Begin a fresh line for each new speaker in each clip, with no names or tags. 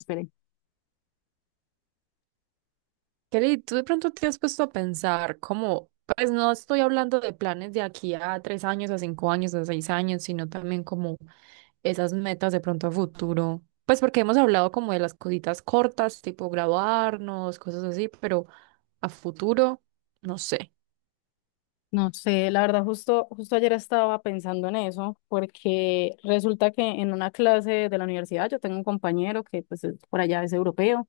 Espere.
Kelly, tú de pronto te has puesto a pensar como, pues no estoy hablando de planes de aquí a 3 años, a 5 años, a 6 años, sino también como esas metas de pronto a futuro. Pues porque hemos hablado como de las cositas cortas, tipo graduarnos, cosas así, pero a futuro, no sé.
No sé, la verdad, justo ayer estaba pensando en eso, porque resulta que en una clase de la universidad yo tengo un compañero que pues por allá es europeo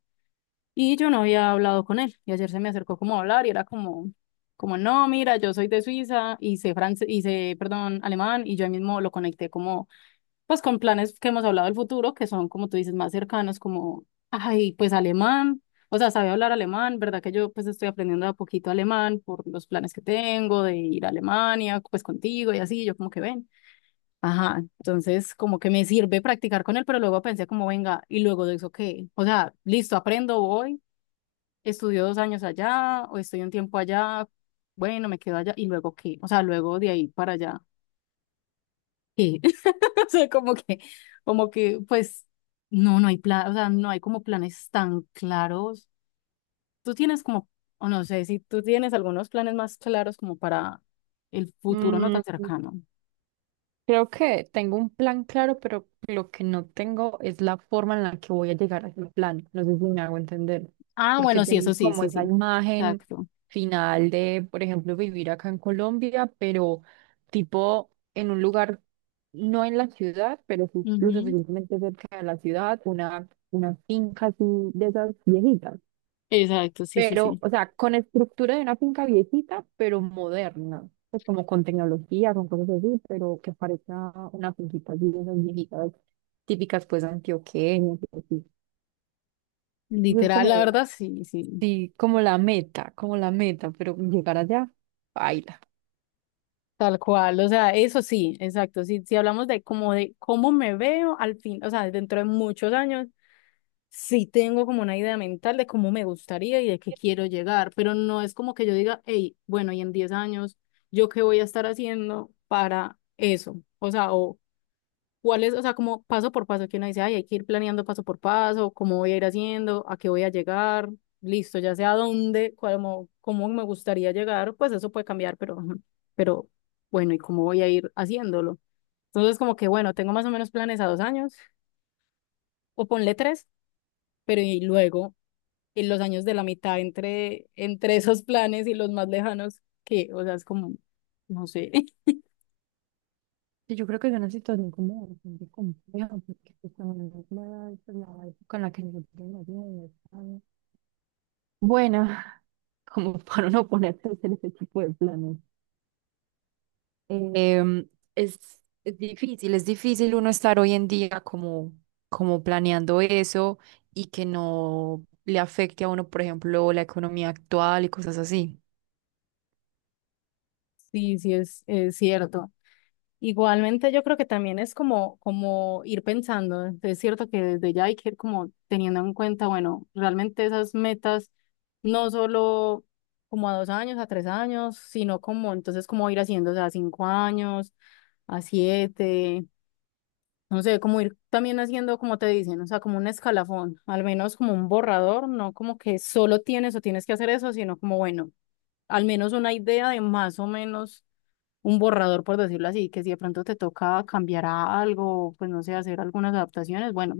y yo no había hablado con él y ayer se me acercó como a hablar y era como no, mira, yo soy de Suiza y sé francés, y sé, perdón, alemán y yo ahí mismo lo conecté como pues con planes que hemos hablado del futuro, que son, como tú dices, más cercanos, como, ay, pues alemán, o sea, sabe hablar alemán, ¿verdad? Que yo pues estoy aprendiendo de a poquito alemán por los planes que tengo de ir a Alemania, pues contigo y así, yo como que ven. Ajá, entonces como que me sirve practicar con él, pero luego pensé como, venga, y luego de eso, ¿qué? O sea, listo, aprendo, voy, estudio 2 años allá, o estoy un tiempo allá, bueno, me quedo allá, y luego, ¿qué? O sea, luego de ahí para allá, ¿qué? O sea, como que, pues, no, no hay plan, o sea, no hay como planes tan claros. Tú tienes como, o no sé, si tú tienes algunos planes más claros como para el futuro no
Mm,
tan cercano.
Creo que tengo un plan claro, pero lo que no tengo es la forma en la que voy a llegar a ese plan. No sé si me hago entender,
Ah,
porque
bueno, sí, eso
tengo
sí,
como
sí,
esa
sí.
imagen
Exacto.
final de, por ejemplo, vivir acá en Colombia, pero tipo en un lugar, no en la ciudad, pero sí lo
Ujú.
suficientemente cerca de la ciudad, una finca así de esas viejitas
Exacto, sí, sí,
pero,
sí.
o sea, con estructura de una finca viejita, pero moderna, pues como con tecnología, con cosas así, pero que parezca una finquita así, de esas viejitas típicas, pues, antioqueñas, y así. Eso es
Literal, la
como,
verdad, sí, sí.
sí, como la meta, pero llegar allá, baila.
Tal cual, o sea, eso sí, exacto. Si, si hablamos de como de cómo me veo al fin, o sea, dentro de muchos años, sí tengo como una idea mental de cómo me gustaría y de qué quiero llegar, pero no es como que yo diga, hey, bueno, y en 10 años, ¿yo qué voy a estar haciendo para eso? O sea, o cuál es, o sea, como paso por paso, que uno dice, ay, hay que ir planeando paso por paso, cómo voy a ir haciendo, a qué voy a llegar, listo, ya sé a dónde, cómo, cómo me gustaría llegar, pues eso puede cambiar, pero, ujú, pero bueno, ¿y cómo voy a ir haciéndolo? Entonces, como que, bueno, tengo más o menos planes a 2 años, o ponle tres, pero y luego en los años de la mitad entre esos planes y los más lejanos, que, o sea, es como, no sé.
Sí, yo creo que es una situación como bastante compleja, porque pues, también es la época en la que nosotros nacimos, es buena como para uno ponerse a hacer ese tipo de planes. Em, es, es difícil, es difícil uno estar hoy en día como planeando eso y que no le afecte a uno, por ejemplo, la economía actual y cosas así.
Sí, sí es cierto. Igualmente yo creo que también es como, como ir pensando, es cierto que desde ya hay que ir como teniendo en cuenta, bueno, realmente esas metas, no solo como a 2 años, a 3 años, sino como entonces como ir haciendo, o sea, a 5 años, a siete. No sé, como ir también haciendo, como te dicen, o sea, como un escalafón, al menos como un borrador, no como que solo tienes o tienes que hacer eso, sino como, bueno, al menos una idea de más o menos un borrador, por decirlo así, que si de pronto te toca cambiar a algo, pues no sé, hacer algunas adaptaciones, bueno,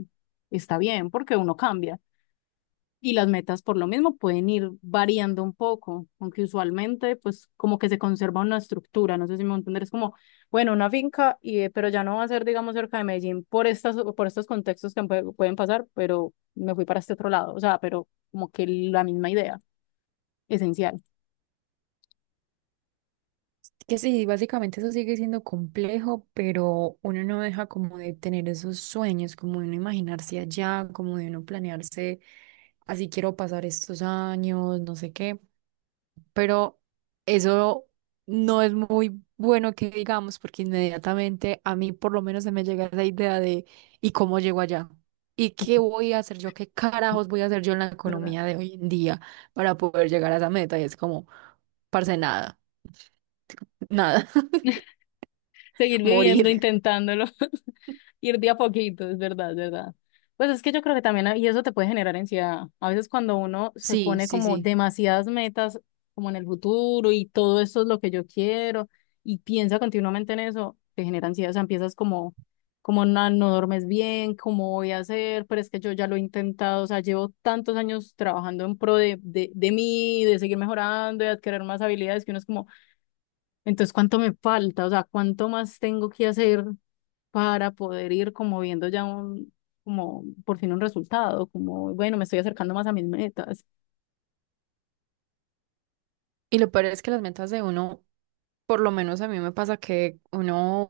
está bien, porque uno cambia. Y las metas por lo mismo pueden ir variando un poco, aunque usualmente pues como que se conserva una estructura, no sé si me entender, es como, bueno, una finca, y, pero ya no va a ser, digamos, cerca de Medellín por estas, por estos contextos que pueden pasar, pero me fui para este otro lado, o sea, pero como que la misma idea, esencial.
Que sí, básicamente eso sigue siendo complejo, pero uno no deja como de tener esos sueños, como de uno imaginarse allá, como de uno planearse, así quiero pasar estos años, no sé qué. Pero eso no es muy bueno que digamos, porque inmediatamente a mí por lo menos se me llega esa idea de ¿y cómo llego allá? ¿Y qué voy a hacer yo? ¿Qué carajos voy a hacer yo en la
¿Verdad?
economía de hoy en día para poder llegar a esa meta? Y es como, parce, nada, nada,
Seguir viviendo,
morir.
intentándolo. Ir de a poquito, es verdad, es verdad. Pues es que yo creo que también, y eso te puede generar ansiedad. A veces cuando uno se
Sí,
pone
sí,
como
sí.
demasiadas metas, como en el futuro, y todo esto es lo que yo quiero, y piensa continuamente en eso, te genera ansiedad, o sea, empiezas como, como no, no duermes bien, cómo voy a hacer, pero es que yo ya lo he intentado, o sea, llevo tantos años trabajando en pro de mí, de seguir mejorando, de adquirir más habilidades, que uno es como entonces, ¿cuánto me falta? O sea, ¿cuánto más tengo que hacer para poder ir como viendo ya un, como por fin un resultado? Como, bueno, me estoy acercando más a mis metas.
Y lo peor es que las metas de uno, por lo menos a mí me pasa que uno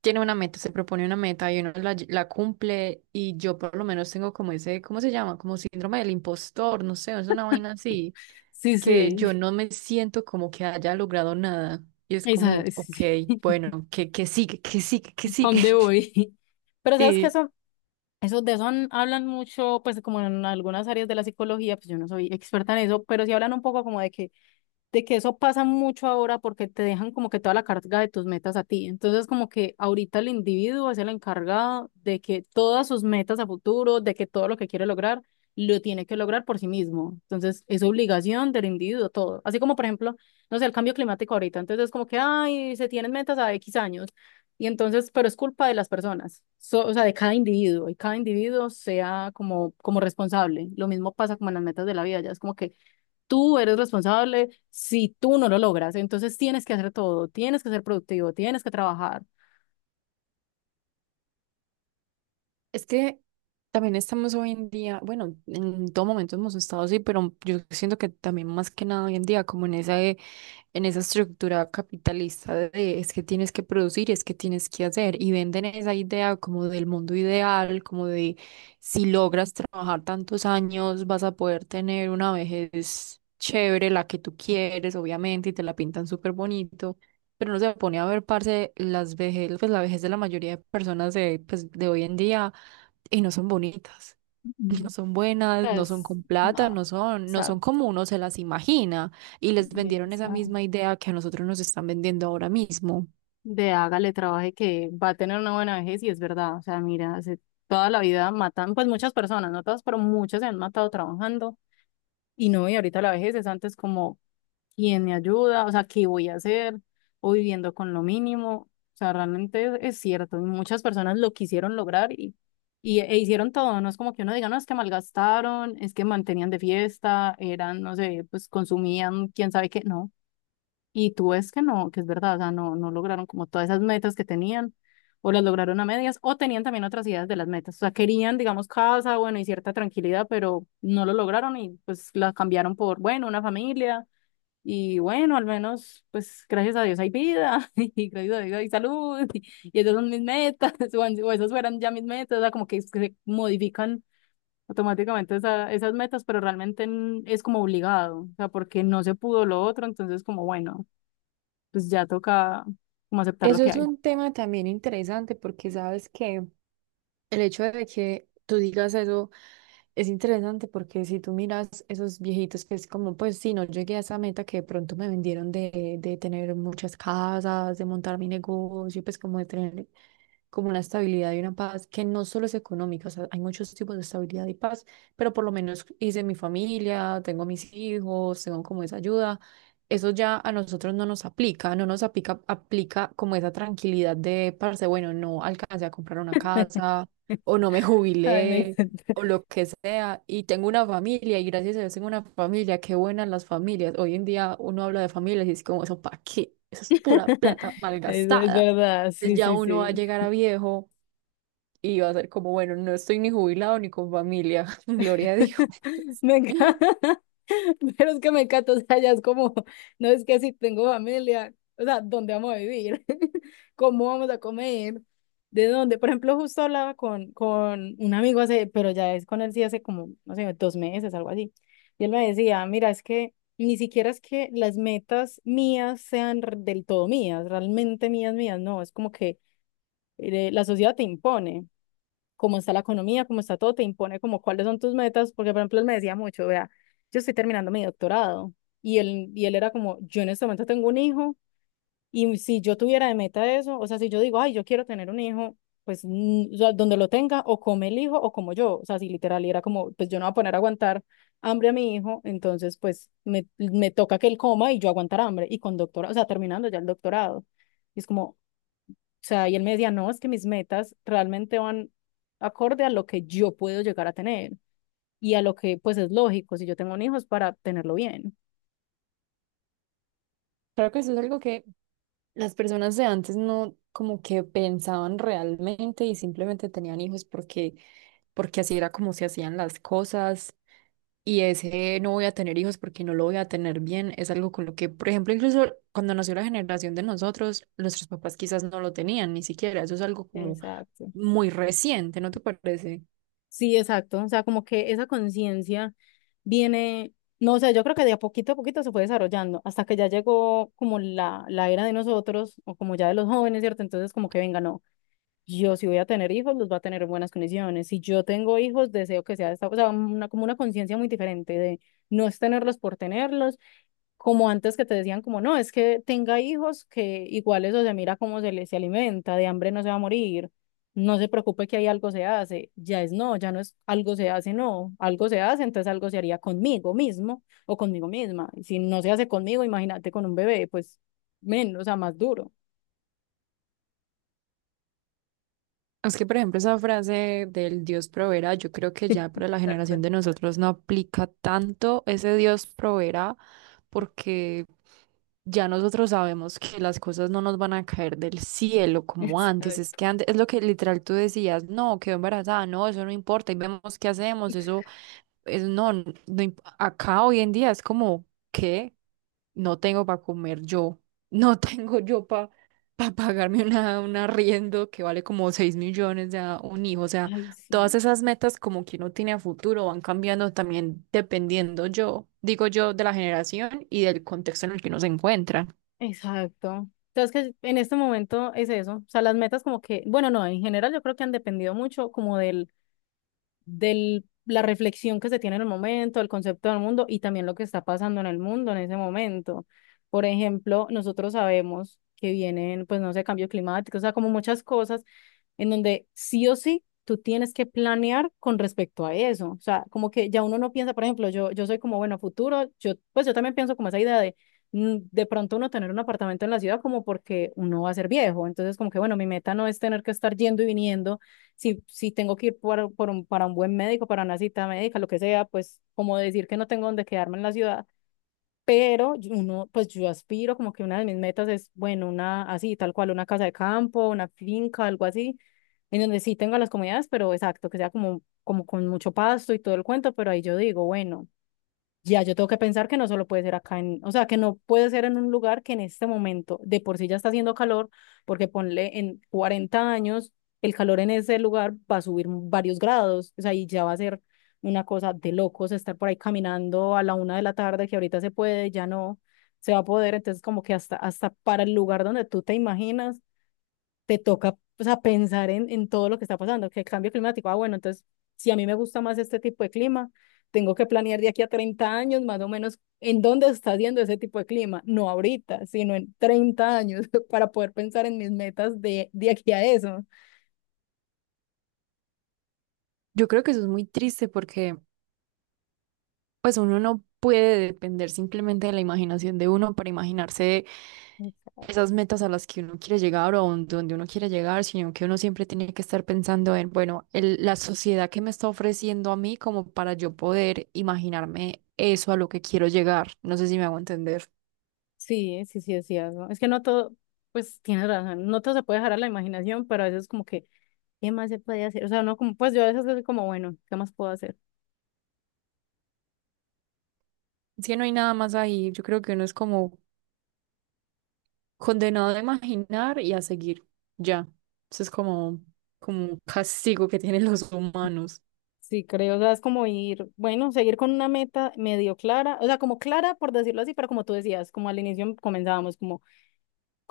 tiene una meta, se propone una meta y uno la cumple y yo por lo menos tengo como ese, ¿cómo se llama? Como síndrome del impostor, no sé, es una vaina así,
Sí,
que
sí.
yo no me siento como que haya logrado nada. Y es
Esa,
como,
sí,
ok,
sí.
bueno, que sigue, que sigue, que
¿Para
sigue.
dónde voy? Pero sabes que
Sí.
eso de eso hablan mucho, pues como en algunas áreas de la psicología, pues yo no soy experta en eso, pero sí hablan un poco como de que eso pasa mucho ahora porque te dejan como que toda la carga de tus metas a ti. Entonces, como que ahorita el individuo es el encargado de que todas sus metas a futuro, de que todo lo que quiere lograr, lo tiene que lograr por sí mismo. Entonces, es obligación del individuo todo. Así como, por ejemplo, no sé, el cambio climático ahorita. Entonces, es como que, ay, se tienen metas a X años. Y entonces, pero es culpa de las personas, o sea, de cada individuo, y cada individuo sea como, como responsable. Lo mismo pasa como en las metas de la vida, ya es como que tú eres responsable si tú no lo logras. Entonces tienes que hacer todo, tienes que ser productivo, tienes que trabajar.
Es que también estamos hoy en día, bueno, en todo momento hemos estado así, pero yo siento que también más que nada hoy en día, como en esa, en esa estructura capitalista de es que tienes que producir, es que tienes que hacer, y venden esa idea como del mundo ideal, como de si logras trabajar tantos años, vas a poder tener una vejez chévere, la que tú quieres, obviamente, y te la pintan súper bonito. Pero no se pone a ver, parce, las vejez, pues la vejez de la mayoría de personas de hoy en día y no son bonitas,
Mm.
no son buenas, no son
Pues,
con plata,
no,
no son, no
sea,
son como uno se las imagina y les
o
vendieron esa
sea,
misma idea que a nosotros nos están vendiendo ahora mismo.
de hágale trabaje que va a tener una buena vejez y es verdad. O sea, mira, hace toda la vida matan, pues muchas personas, no todas, pero muchas se han matado trabajando. Y no, y ahorita la vejez es antes como quién me ayuda, o sea, qué voy a hacer, o viviendo con lo mínimo. O sea, realmente es cierto, y muchas personas lo quisieron lograr y e hicieron todo, no es como que uno diga, no, es que malgastaron, es que mantenían de fiesta, eran, no sé, pues consumían, quién sabe qué, no. Y tú ves que no, que es verdad, o sea, no, no lograron como todas esas metas que tenían, o las lograron a medias, o tenían también otras ideas de las metas, o sea, querían, digamos, casa, bueno, y cierta tranquilidad, pero no lo lograron y pues la cambiaron por, bueno, una familia y bueno, al menos, pues gracias a Dios hay vida y gracias a Dios hay salud y esas son mis metas. O esas fueran ya mis metas, o sea, como que, es que se modifican automáticamente esas metas, pero realmente es como obligado, o sea, porque no se pudo lo otro, entonces como bueno, pues ya toca como aceptar lo
Eso
que
es
hay.
un tema también interesante porque sabes que el hecho de que tú digas eso es interesante porque si tú miras esos viejitos que es como, pues sí, no llegué a esa meta que de pronto me vendieron de tener muchas casas, de montar mi negocio, pues como de tener como una estabilidad y una paz que no solo es económica, o sea, hay muchos tipos de estabilidad y paz, pero por lo menos hice mi familia, tengo mis hijos, tengo como esa ayuda. Eso ya a nosotros no nos aplica, no nos aplica, aplica como esa tranquilidad de, parce, bueno, no alcancé a comprar una casa o no me
Ay, me
jubilé
encanta.
o lo que sea, y tengo una familia, y gracias a Dios tengo una familia, qué buenas las familias. Hoy en día uno habla de familias y es como, ¿eso para qué? Eso es pura plata
Eso es
malgastada,
verdad,
pues
sí,
ya
sí,
uno va a
sí.
llegar a viejo y va a ser como, bueno, no estoy ni jubilado ni con familia, gloria a Dios.
Me encanta. Pero es que me encanta, o sea, ya es como, no es que si tengo familia, o sea, ¿dónde vamos a vivir? ¿Cómo vamos a comer? ¿De dónde? Por ejemplo, justo hablaba con un amigo hace, pero ya es con él sí hace como, no sé, 2 meses, algo así. Y él me decía, mira, es que ni siquiera es que las metas mías sean del todo mías, realmente mías, mías, no, es como que la sociedad te impone cómo está la economía, cómo está todo, te impone como cuáles son tus metas, porque por ejemplo él me decía mucho, vea, yo estoy terminando mi doctorado y él era como, yo en este momento tengo un hijo y si yo tuviera de meta eso, o sea, si yo digo, ay, yo quiero tener un hijo, pues o sea, donde lo tenga, o come el hijo o como yo, o sea, si literal y era como, pues yo no voy a poner a aguantar hambre a mi hijo, entonces pues me toca que él coma y yo aguantar hambre y con doctorado, o sea, terminando ya el doctorado. Y es como, o sea, y él me decía, no, es que mis metas realmente van acorde a lo que yo puedo llegar a tener y a lo que pues es lógico si yo tengo un hijo es para tenerlo bien.
Creo que eso es algo que las personas de antes no como que pensaban realmente y simplemente tenían hijos porque, porque así era como se hacían las cosas. Y ese no voy a tener hijos porque no lo voy a tener bien es algo con lo que, por ejemplo, incluso cuando nació la generación de nosotros, nuestros papás quizás no lo tenían ni siquiera. Eso es algo como
Exacto.
muy reciente, ¿no te parece?
Sí, exacto. O sea, como que esa conciencia viene, no, o sea, yo creo que de a poquito se fue desarrollando hasta que ya llegó como la era de nosotros o como ya de los jóvenes, ¿cierto? Entonces como que venga, no. Yo si voy a tener hijos, los va a tener en buenas condiciones. Si yo tengo hijos, deseo que sea de esta, o sea, una, como una conciencia muy diferente de no es tenerlos por tenerlos, como antes que te decían como no, es que tenga hijos que igual eso se mira cómo se les se alimenta, de hambre no se va a morir, no se preocupe que ahí algo se hace, ya es no, ya no es algo se hace, no, algo se hace, entonces algo se haría conmigo mismo o conmigo misma. Y si no se hace conmigo, imagínate con un bebé, pues menos, o sea, más duro.
Es que, por ejemplo, esa frase del Dios proveerá, yo creo que ya para la
Tal
generación
cual.
de nosotros no aplica tanto ese Dios proveerá, porque ya nosotros sabemos que las cosas no nos van a caer del cielo como antes. Es
Exacto.
que antes, es lo que literal tú decías, no, quedó embarazada, no, eso no importa, y vemos qué hacemos, eso no acá hoy en día es como que no tengo para comer yo, no tengo yo para pagarme una, un arriendo que vale como 6 millones de a un hijo. O sea,
Ay,
todas
sí.
esas metas como que uno tiene a futuro van cambiando también dependiendo yo, digo yo, de la generación y del contexto en el que uno se encuentra.
Exacto. Entonces que en este momento es eso, o sea, las metas como que, bueno, no, en general yo creo que han dependido mucho como del de la reflexión que se tiene en el momento, el concepto del mundo y también lo que está pasando en el mundo en ese momento. Por ejemplo, nosotros sabemos que vienen, pues no sé, cambios climáticos, o sea, como muchas cosas en donde sí o sí tú tienes que planear con respecto a eso. O sea, como que ya uno no piensa, por ejemplo, yo soy como, bueno, futuro, yo, pues yo también pienso como esa idea de de pronto uno tener un apartamento en la ciudad como porque uno va a ser viejo. Entonces, como que, bueno, mi meta no es tener que estar yendo y viniendo. Si tengo que ir por para un buen médico, para una cita médica, lo que sea, pues como decir que no tengo donde quedarme en la ciudad pero uno, pues yo aspiro, como que una de mis metas es, bueno, una así, tal cual, una casa de campo, una finca, algo así, en donde sí tenga las comodidades, pero exacto, que sea como, como con mucho pasto y todo el cuento, pero ahí yo digo, bueno. Ya, yo tengo que pensar que no solo puede ser acá en, o sea, que no puede ser en un lugar que en este momento de por sí ya está haciendo calor, porque ponle en 40 años, el calor en ese lugar va a subir varios grados, o sea, y ya va a ser una cosa de locos estar por ahí caminando a la 1 de la tarde, que ahorita se puede, ya no se va a poder, entonces como que hasta para el lugar donde tú te imaginas, te toca o sea, pensar en todo lo que está pasando, que el cambio climático, ah, bueno, entonces, si a mí me gusta más este tipo de clima, tengo que planear de aquí a 30 años más o menos en dónde está haciendo ese tipo de clima, no ahorita, sino en 30 años para poder pensar en mis metas de aquí a eso.
Yo creo que eso es muy triste porque pues uno no puede depender simplemente de la imaginación de uno para imaginarse esas metas a las que uno quiere llegar o donde uno quiere llegar, sino que uno siempre tiene que estar pensando en, bueno, la sociedad que me está ofreciendo a mí como para yo poder imaginarme eso a lo que quiero llegar. No sé si me hago entender.
Sí, sí, sí, es cierto. Es que no todo, pues tienes razón, no todo se puede dejar a la imaginación, pero a veces como que, ¿qué más se puede hacer? O sea, no como, pues yo a veces soy como, bueno, ¿qué más puedo hacer?
Si no hay nada más ahí, yo creo que uno es como condenado a imaginar y a seguir. Ya. Eso es como, como un castigo que tienen los humanos.
Sí, creo, o sea, es como ir, bueno, seguir con una meta medio clara, o sea, como clara por decirlo así, pero como tú decías, como al inicio comenzábamos, como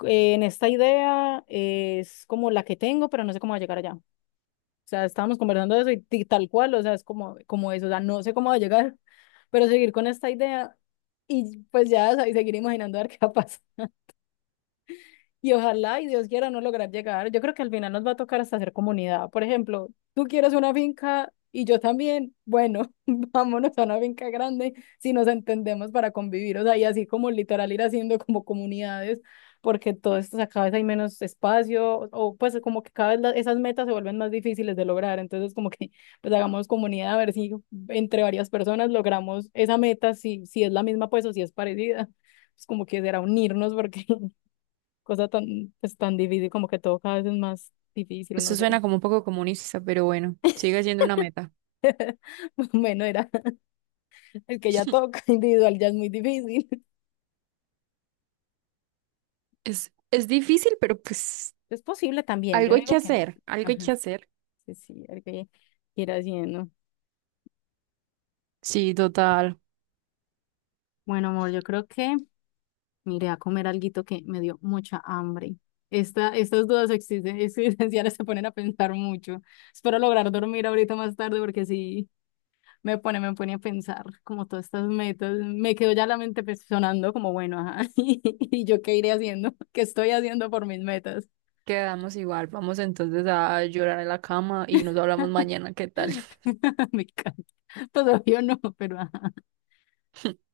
en esta idea es como la que tengo, pero no sé cómo va a llegar allá. O sea, estábamos conversando de eso y, tal cual, o sea, es como, como eso, o sea, no sé cómo va a llegar, pero seguir con esta idea y pues ya, o sea, y seguir imaginando a ver qué va a pasar y ojalá y Dios quiera no lograr llegar. Yo creo que al final nos va a tocar hasta hacer comunidad. Por ejemplo, tú quieres una finca y yo también. Bueno, vámonos a una finca grande si nos entendemos para convivir. O sea, y así como literal ir haciendo como comunidades, porque todo esto o sea, cada vez hay menos espacio pues como que cada vez esas metas se vuelven más difíciles de lograr. Entonces como que pues hagamos comunidad a ver si entre varias personas logramos esa meta, si es la misma pues o si es parecida. Pues como que será unirnos porque cosa tan, pues, tan difícil, como que todo cada vez es más difícil, no
Eso
sé.
suena como un poco comunista, pero bueno, sigue siendo una meta.
Bueno, era el que ya toca individual, ya es muy difícil.
Es difícil, pero pues
Es posible también, yo
algo
no
hay que
digo que no.
hacer, algo hay
Ajá,
que hacer.
sí, sí, el que quiera haciendo.
Sí, total.
Bueno, amor, yo creo que me iré a comer alguito que me dio mucha hambre. Estas dudas existen, existenciales se ponen a pensar mucho. Espero lograr dormir ahorita más tarde porque sí. Me pone a pensar como todas estas metas. Me quedó ya la mente pues, sonando como, bueno, ajá, ¿y yo qué iré haciendo? ¿Qué estoy haciendo por mis metas?
Quedamos igual. Vamos entonces a llorar en la cama y nos hablamos mañana. ¿Qué tal?
Me encanta. Pues obvio no, pero ajá.